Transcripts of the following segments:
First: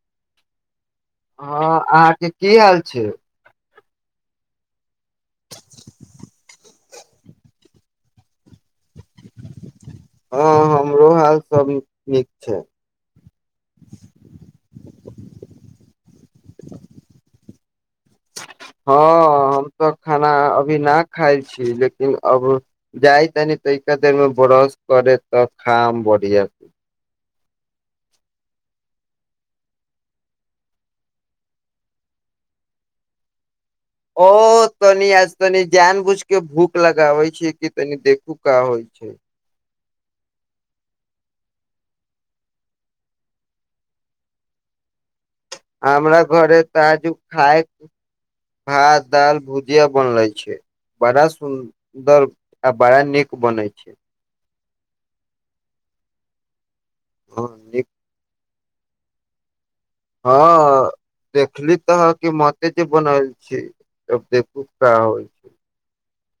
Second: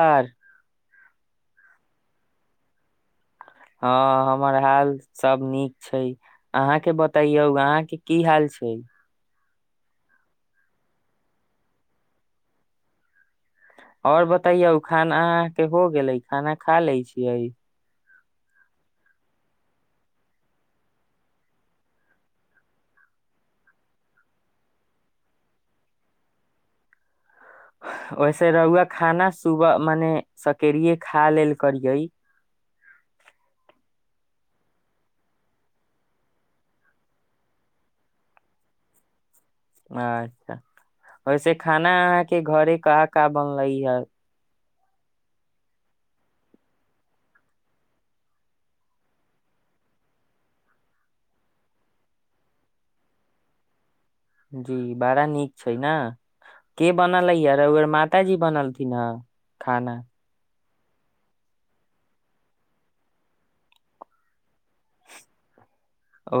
आर हँ अहाँके की हाल छै हँ हमर हाल सब नीक छै अहाँके बतैयौ अहाँके की हाल छै हँ हमरो हाल सब नीक छै आओर बतैयौ खाना अहाँ के हो गेलै खाना खा ले छियै हँ हम तऽ खाना अभी न खाइ छी लेकिन अब जाय तनि त एके देरमे ब्रश करे तऽ खाम बढ़िआँ से वैसे रहुआ खाना सुबह मने सकेड़े खा लेल करियै ओ तनि आज तनि जान बुझ के भूख लगाबै छैिय कि तनि देखू क होइ छै अच्छा ओैसे खाना अहाँके घरे कहाँ क बनलै हे हमरा घरे ताजू खााय भात दाल भुजिया बनले छै बड़ा सुन्दर आ बड़ा नीक बनै छै जी बड़ा नीक छै ने के बनल अै ह यर नीक उर माताजी बनल पना खाना हँ देखली तहाँके माते जे बनल छै त देखू क होल छै ओ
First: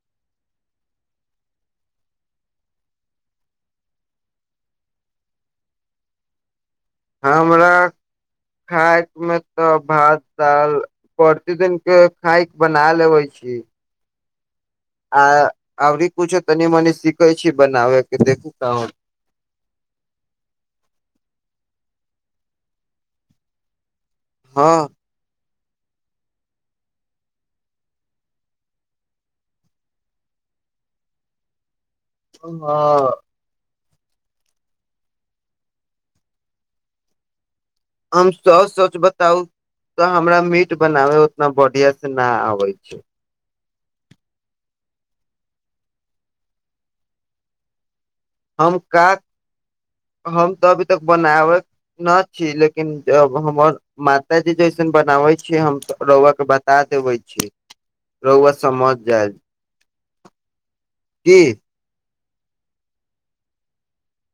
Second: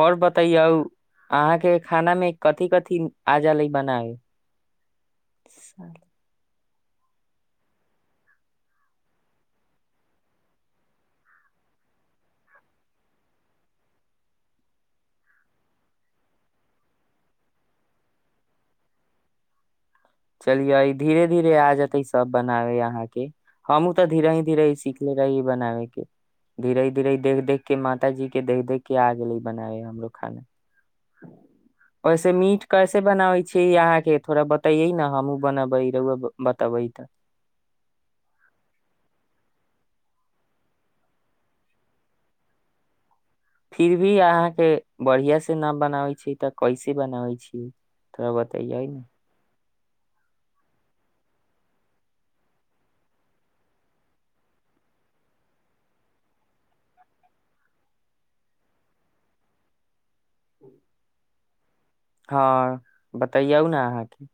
आओर बतैयऔ अहाँके खाना मे कथिी कथिी आज ली बना हे हमरा खाय मे तऽ भात दाल प्रतिदिनके खायके बना लेबै छी आ आरी कूछो तनी मनी सिखै छै बनाब कि देखू कन चलियऔ ई धीरे धीरे आ जेतै सब बनाबे अहाँके हमूँ तऽ धीर ह धीर ह हँ सीख रह है बनाबे के धीरे धीरे देख देख के माता जी के देख देख के आ गेले बनाबे हमरो खाना ओहिसे मीट कैसे हँ बनाबै छी अहाँ के थोड़ा बताइयै न हमहु बनाबहि रहुए बताबहि तऽ हम स सोच बताउ तऽ हमरा मीट बनाबय उतना बढ़िआँसँ नहि आबै छै फिर भी अहाँके बढ़िया से न बनाबै छै तऽ कैसे बनाबै छीिय तोरा बात अय हम आइ ने का हम तऽ अभी तक बनाबै न छी लेकिन जब हमर माताजी जैसन बनाबै छियै हम रौआ के बता देबै छी रौआ समझ जाय कि हँ बतैयौ ने अहाँके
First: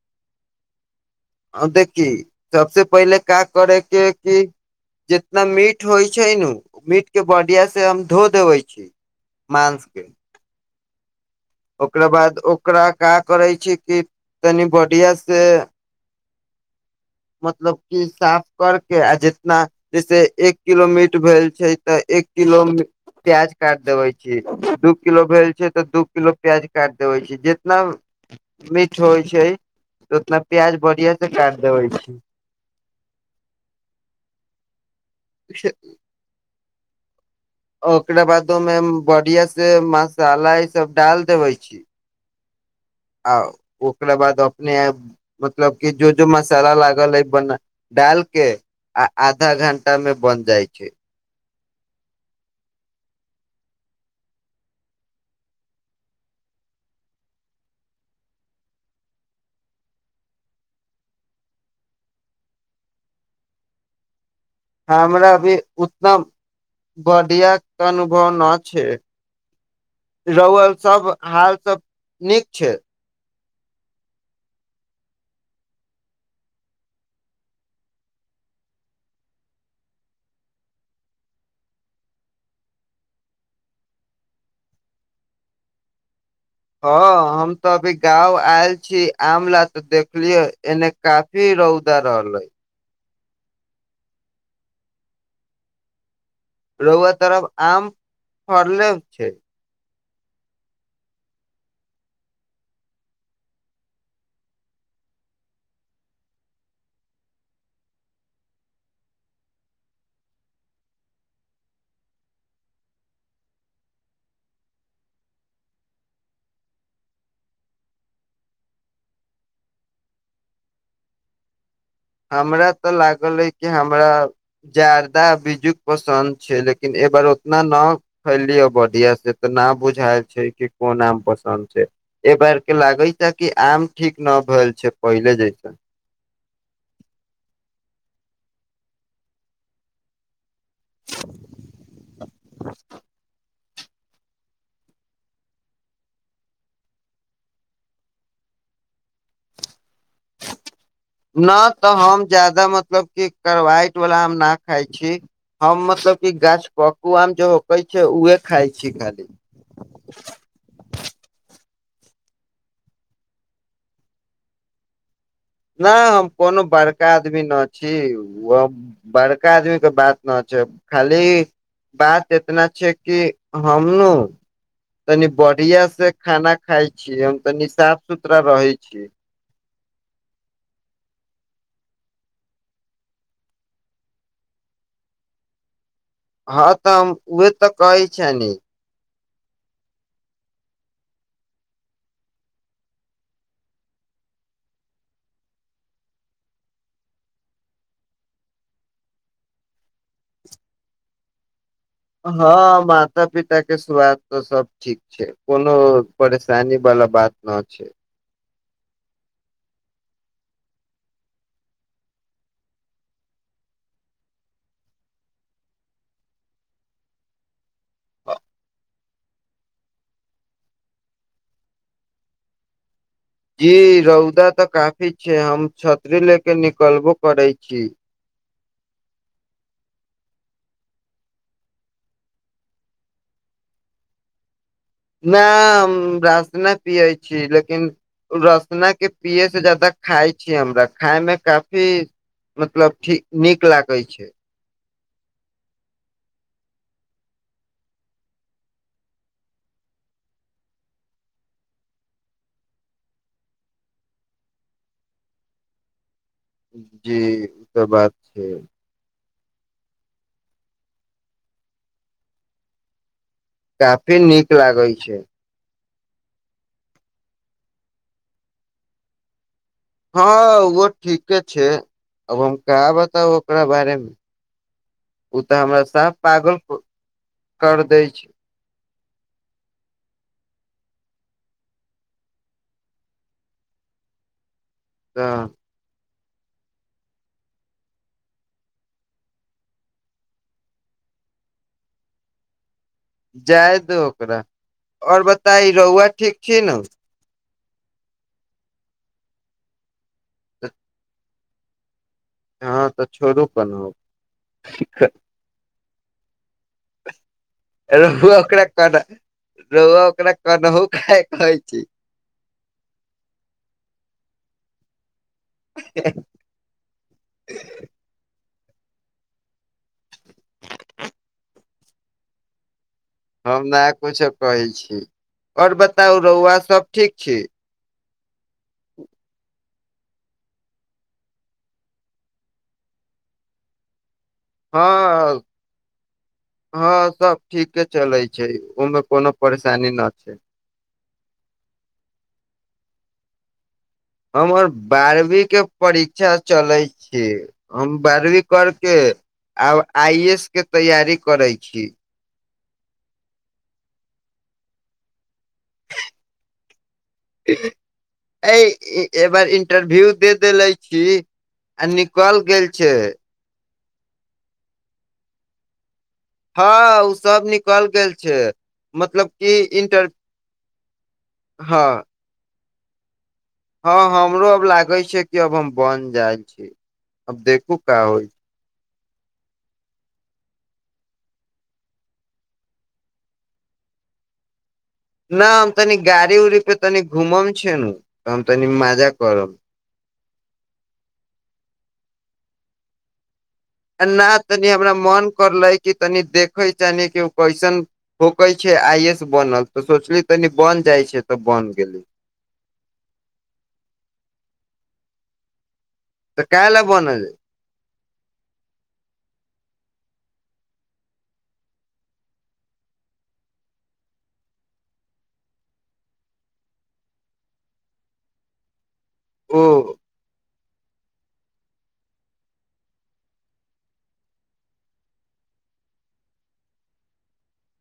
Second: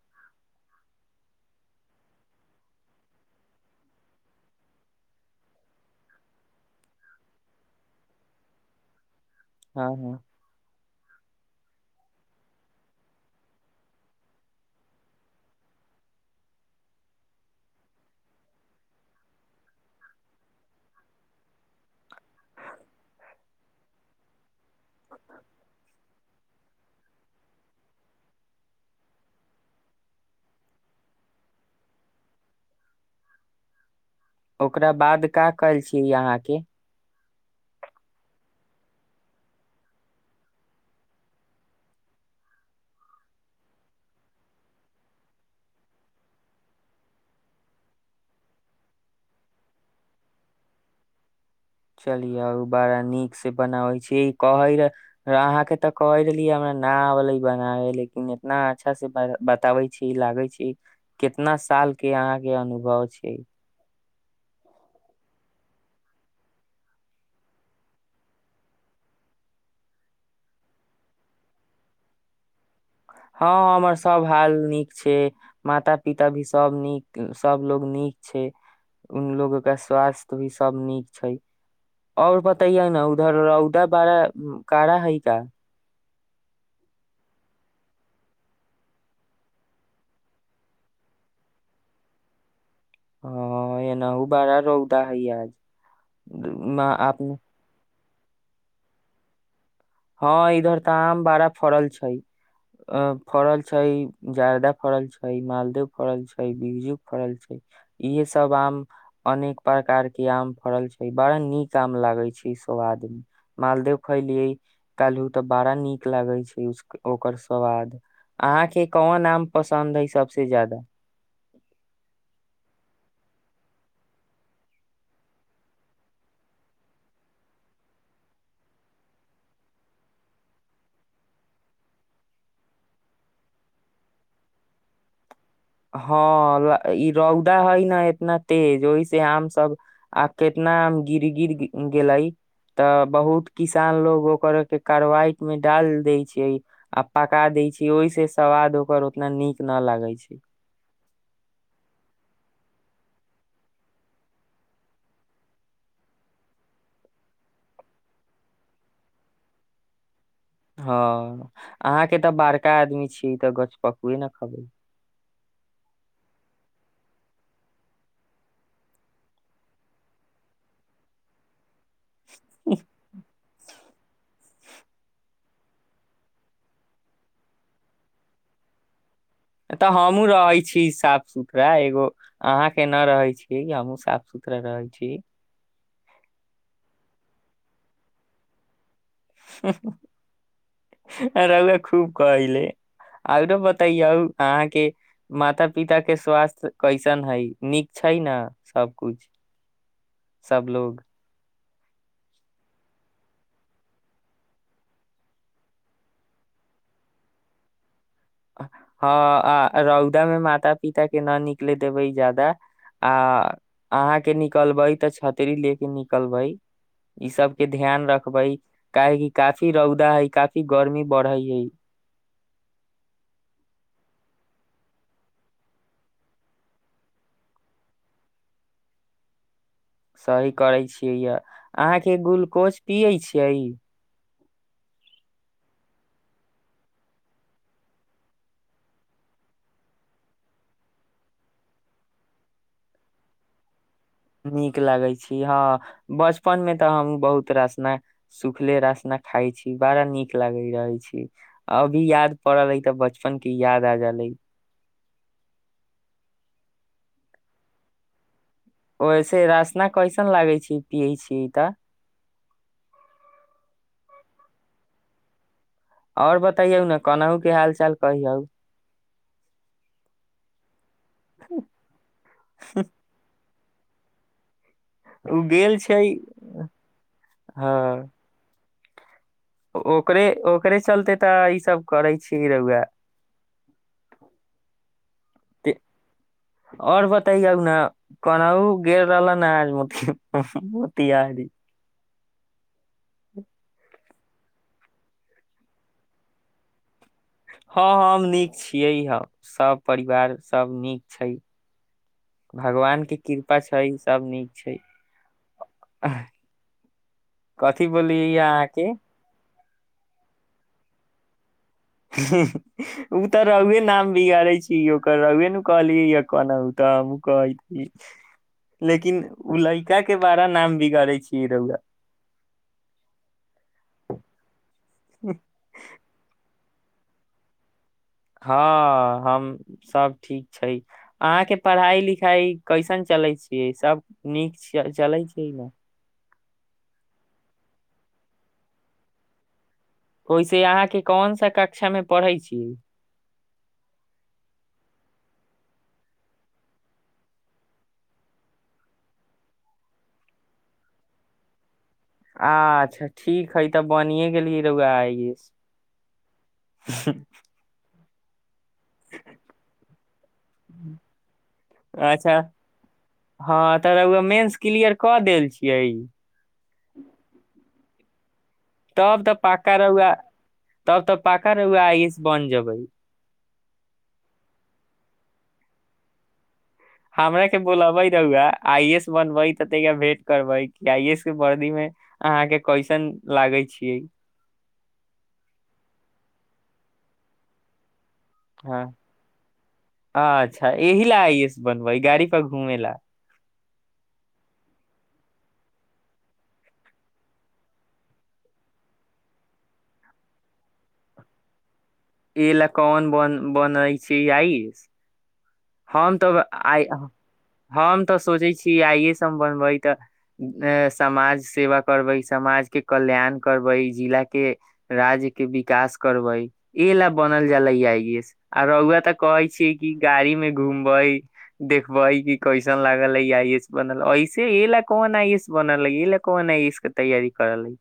आ देखी सबसे पहिले का करेके कि जितना मीट होइ छै न मीट के बढिया से हम धो देबै छी हँ मांसके हँ ओकरा बाद ओकरा का करै छी कि तनि बढ़िआ से मतलब कि साफ करके आ जितना जैसे एक किलो मीट भेल छै तऽ एक किलो प्याज काटि देबै छी दू किलो भेल छै तऽ दू किलो प्याज काट देबे छी जितना मीठ होइ छै उतना प्याज बढ़िया से काट देबे छी [inaudible] ओकरा बाद का करय छी अहाँ के ओकरा बाद ओहिमे बढ़िया से मसाला ई सब डाल देबे छी आ ओकरा बाद अपने मतलब कि जो जो मसाला लागल हइ बना डाल के आ आधा घण्टा मे बन जाइ छै चलियौ ओ बड़ा नीक से बनाबै छी कहै अहाँके तऽ कहै रहलियै हमरा न अबलै बनाबे लेकिन इतना अच्छा से बताबै छी लागै छी कितना साल के अहाँके अनुभव छै हमरा अभी उतना बढ़ियाक अनुभव न छै रौआ सब हाल सब नीक छै हँ हमर सभ हाल नीक छै माता पिता भी सभ नीक सभलोग नीक छै उलोगके स्वास्थ भी सभ नीक छै ओर बतेय ने उधर रौदा बड़ा काड़ा हइ का हँ हम तऽ अभी गाँव आयल छी आम ल तऽ देखलियै एने काफी रौदा रहलै ह एनहु बड़ा रौदा हइ आज रौआ तरफ आम फड़लो छै हँ इधर तऽ आम बड़ा फड़ल छै अ फड़ल छै जादा फड़ल छै मालदेव फड़ल छै बिजू फड़ल छै इहे सब आम अनेक प्रकार के आम फड़ल छै बड़ा नीक आम लागे छै सब आदमी मालदेव खैलियै कहलहु तऽ बड़ा नीक लागै छै उस ओकर स्वाद अहाँके कोन आम पसन्द हइ सभसे ज्यादा हमरा तऽ लागल ह कि हमरा जादा बीजजुक पसन्द छै लेकिन एबार उतना न खैलियै बढ़िया से तऽ ना बुझायल छै कि कोन आम पसन्द छै एहि बार के लागे छै कि आम ठीक न भेल छै पहिले जैसे हँ ई रौदा है न इतना तेज ओहिस आम सब आ कितना आम गिर गिर गेले तऽ बहुत किसान लोग ओकर के कारवाईट में डाल देय छै आ पका देय छै ओहि से स्वाद ओकर उतना नीक न लागै छै न तऽ हम जादा मतलब कि करवाइट वाला आम नहि खाइ छी हम मतलब कि गाछ पक्कू आम जे होकै छै उहे खाइ छी खाली हँ अहाँके तऽ बड़का आदमी छी तऽ गछपकुए ने खयबै नहि हम कोनो बड़का आदमी नहि छी ओ बड़का आदमीके बात न छै खाली बात एतना छै कि हमनु तनी बढ़िआ से खाना खाइ छी हम तनी साफ सुथरा रहै छी तऽ हमहूँ रहै छी साफ सुथरा एगो अहाँके नहि रहैत छी हमहूँ साफ सुथरा रहै छी हँ तऽ हम उहे तऽ कहय छनि रौआ खूब कहले आरो बतैयौ अहाँके माता पिता के स्वास्थ्य कैसन हइ नीक छै ने सब कुछ सब लोग हँ माता पिता के स्वास्थ तऽ सब ठीक छै कोनो परेशानी वाला बात न छै हँ आ रौदामे माता पिता के न निकले देबै ज्यादा आ अहाँके निकलबै तऽ छतरी ले के निकलबै ईसभके ध्यान रखबै काहेकि काफी रौदा हइ काफी गर्मी बढ़ै हइ जी रौदा तऽ काफी छै हम छतरी ले कऽ निकलबो करै छी सही करैत छियै। यए अहाँके ग्लूकोज पियै छियै। नहि, हम रासना पिबैत छी, मुदा रासना पिबै सँ बेसी खाइ छी। हमरा खाय मे काफी नीक लगैत अछि। कै छै नीक लागै छी हँ बचपन मे तऽ हम बहुत रासना सुखले रासना खाइ छी बड़ा नीक लागैत रहै छी अभी याद पड़ल अइ तऽ बचपन के याद आ जै जी ई तऽ बात छै वैसे रासना कैसन लागै छै पियै छी तऽ काफी नीक लागै छै आओर बतैयौ ने कोनाहु के हाल चाल कहियौ हँ ग ठीके छै अब हम क बताब ओकरा बारेमे ओ तऽ गेल हमरा छै स पागल कर दै हँ छै ओकरे ओकरे चलते तऽ ईसभ करै छिय रेउए हऽ आओर बताइ ने कोनाउ गेर रहल न आज म मोतीरी जायदो ओर बताई रहुआ ठीक छी ने हँ हम नीक छियै हे सभ परिवार सभ नीक छै हँ भगवान तऽ के छोड़ू कृपा छै कनहु सभ नीक छै कथिी बोलियै अहाँके रौकरा क नौ क कह छी ओ तऽ रघुए नाम बिगाड़े छी य रव न कहलिय य कहना त हम कहै लेकिन उ लड़का के बारा नाम बिगड़ै छियै रौआ हम नहि कुछो कहै छी आओर बताउ रौआ सभ ठीक छै हँ हम सभ ठीक छै अहाँके पढ़ाइ लिखाइ कैसन चलै छियै सभ नीक चालै हँ छैै न हँ सभ ठीके चलैत छै ओहिमे कोनो पर चान न छै कौन सा कक्षामे पढ़ै छीिय हमर बारहवीं के परीक्षा चलैत छी हम बारहवीं करके आब आई ए एस के तैयारी करै छी अच्छा ठीक है तऽ बनिे गेलिय रौगा [unintelligible] अ एबार इंटरव्यू दे देले छी। आ निकल गेल छै। त उ मेंस क्लियर कऽ देल छियै हँ ओ सब निकल गेल छै तब मतलब तऽ कि पक्का रौआ इंटर तब तऽ पाका र उ हँ आइस बन जेबै हँ हमरो अब लागे छै कि अब हम बन जाय छी अब हमरा के देखू बोला का भइ होइ रहआ आइ एस बनबै त ता भेंट करबै आइ एस के वर्दी मे अहाँ के कैसन लागे छियै न तनी गाड़ी उरी पे तनि घुमम छै न तऽ हम तनी हँ मजा करब अच्छा ए ह ल आइस बनब वहि गाड़ी पर घूमे ला आ नहि तनि हमरा मन करले कि तनि देखे छैान कि ओ कैसन होकै छै आइ एस बनल तऽ सोचली तनी बन जाइ छै तऽ बन गेली इ ल कन बन बनाै छै आइस हम तऽ काहे ला आइ बनल हम तऽ सोचै छी आइ ए एस हम बनबै तऽ समाज सेवा करबै समाज के कल्याण करबै जिला के राज्य के विकास करबै ए ले बनल जाले आइ ए एस आरआ तक कहै छीियै कि ओ गाड़ी मे घूमबे देखबे क कैसन लागल है आस बनल ऐसे ए ले कोन आइस बनल हे ले कोन आइस के तैयारी करल हे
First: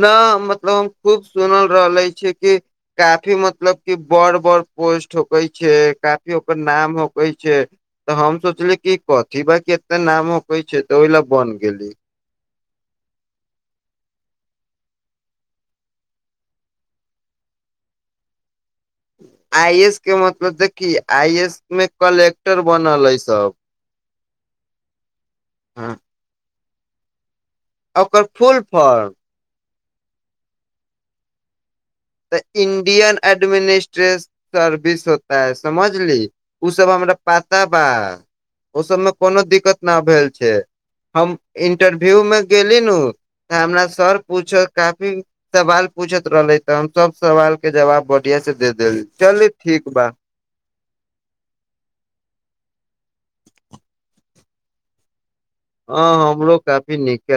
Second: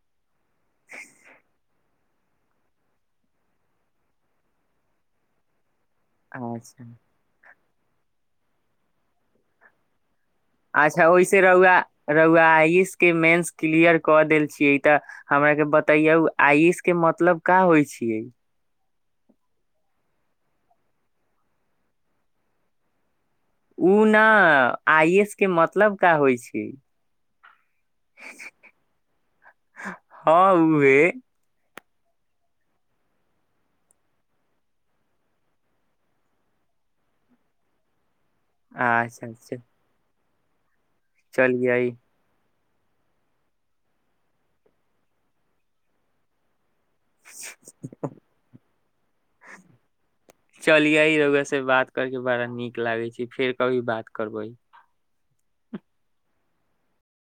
न मतलब हम खूब सुनल रहले छी क काफी मतलब की बड़ बड़ पोस्ट होकै छै काफी ओकर अच्छा नाम होकै छै तऽ हम सोचली कि कथभा केतना नाम हो अच्छा ओहिस रौआ रहुआ आइ आस के मेन्स क्लियर क देल छियै तऽ हमरा के बताैया आइष के मतलब क होइ छियै आइ एस के मतलब देखि आइ ए एस मे कलेक्टर बनल अछि ओ ने आइ एस के हाँ, मतलब क होइ छै ओकर फूल फल ह ओे तऽ इं्डियन एडमिनिस्ट्रेट सर्विस होताै समझली ओ सब हमरा पात बा ओ सबमे अच्छा कोनो अच्छा दिक्कत न भेल छै छै हम चलियै इंटरव्यू मे गेली न उ त हमरा सर पूछत काफी सवाल पूछैत रहले त सवाल के जव बढ़आ सेेल च ठीक बा चलियै रउआ से बात करके बड़ा नीक लागै छै फेर कभी बात करबै ह हमलोग काफी नीके ल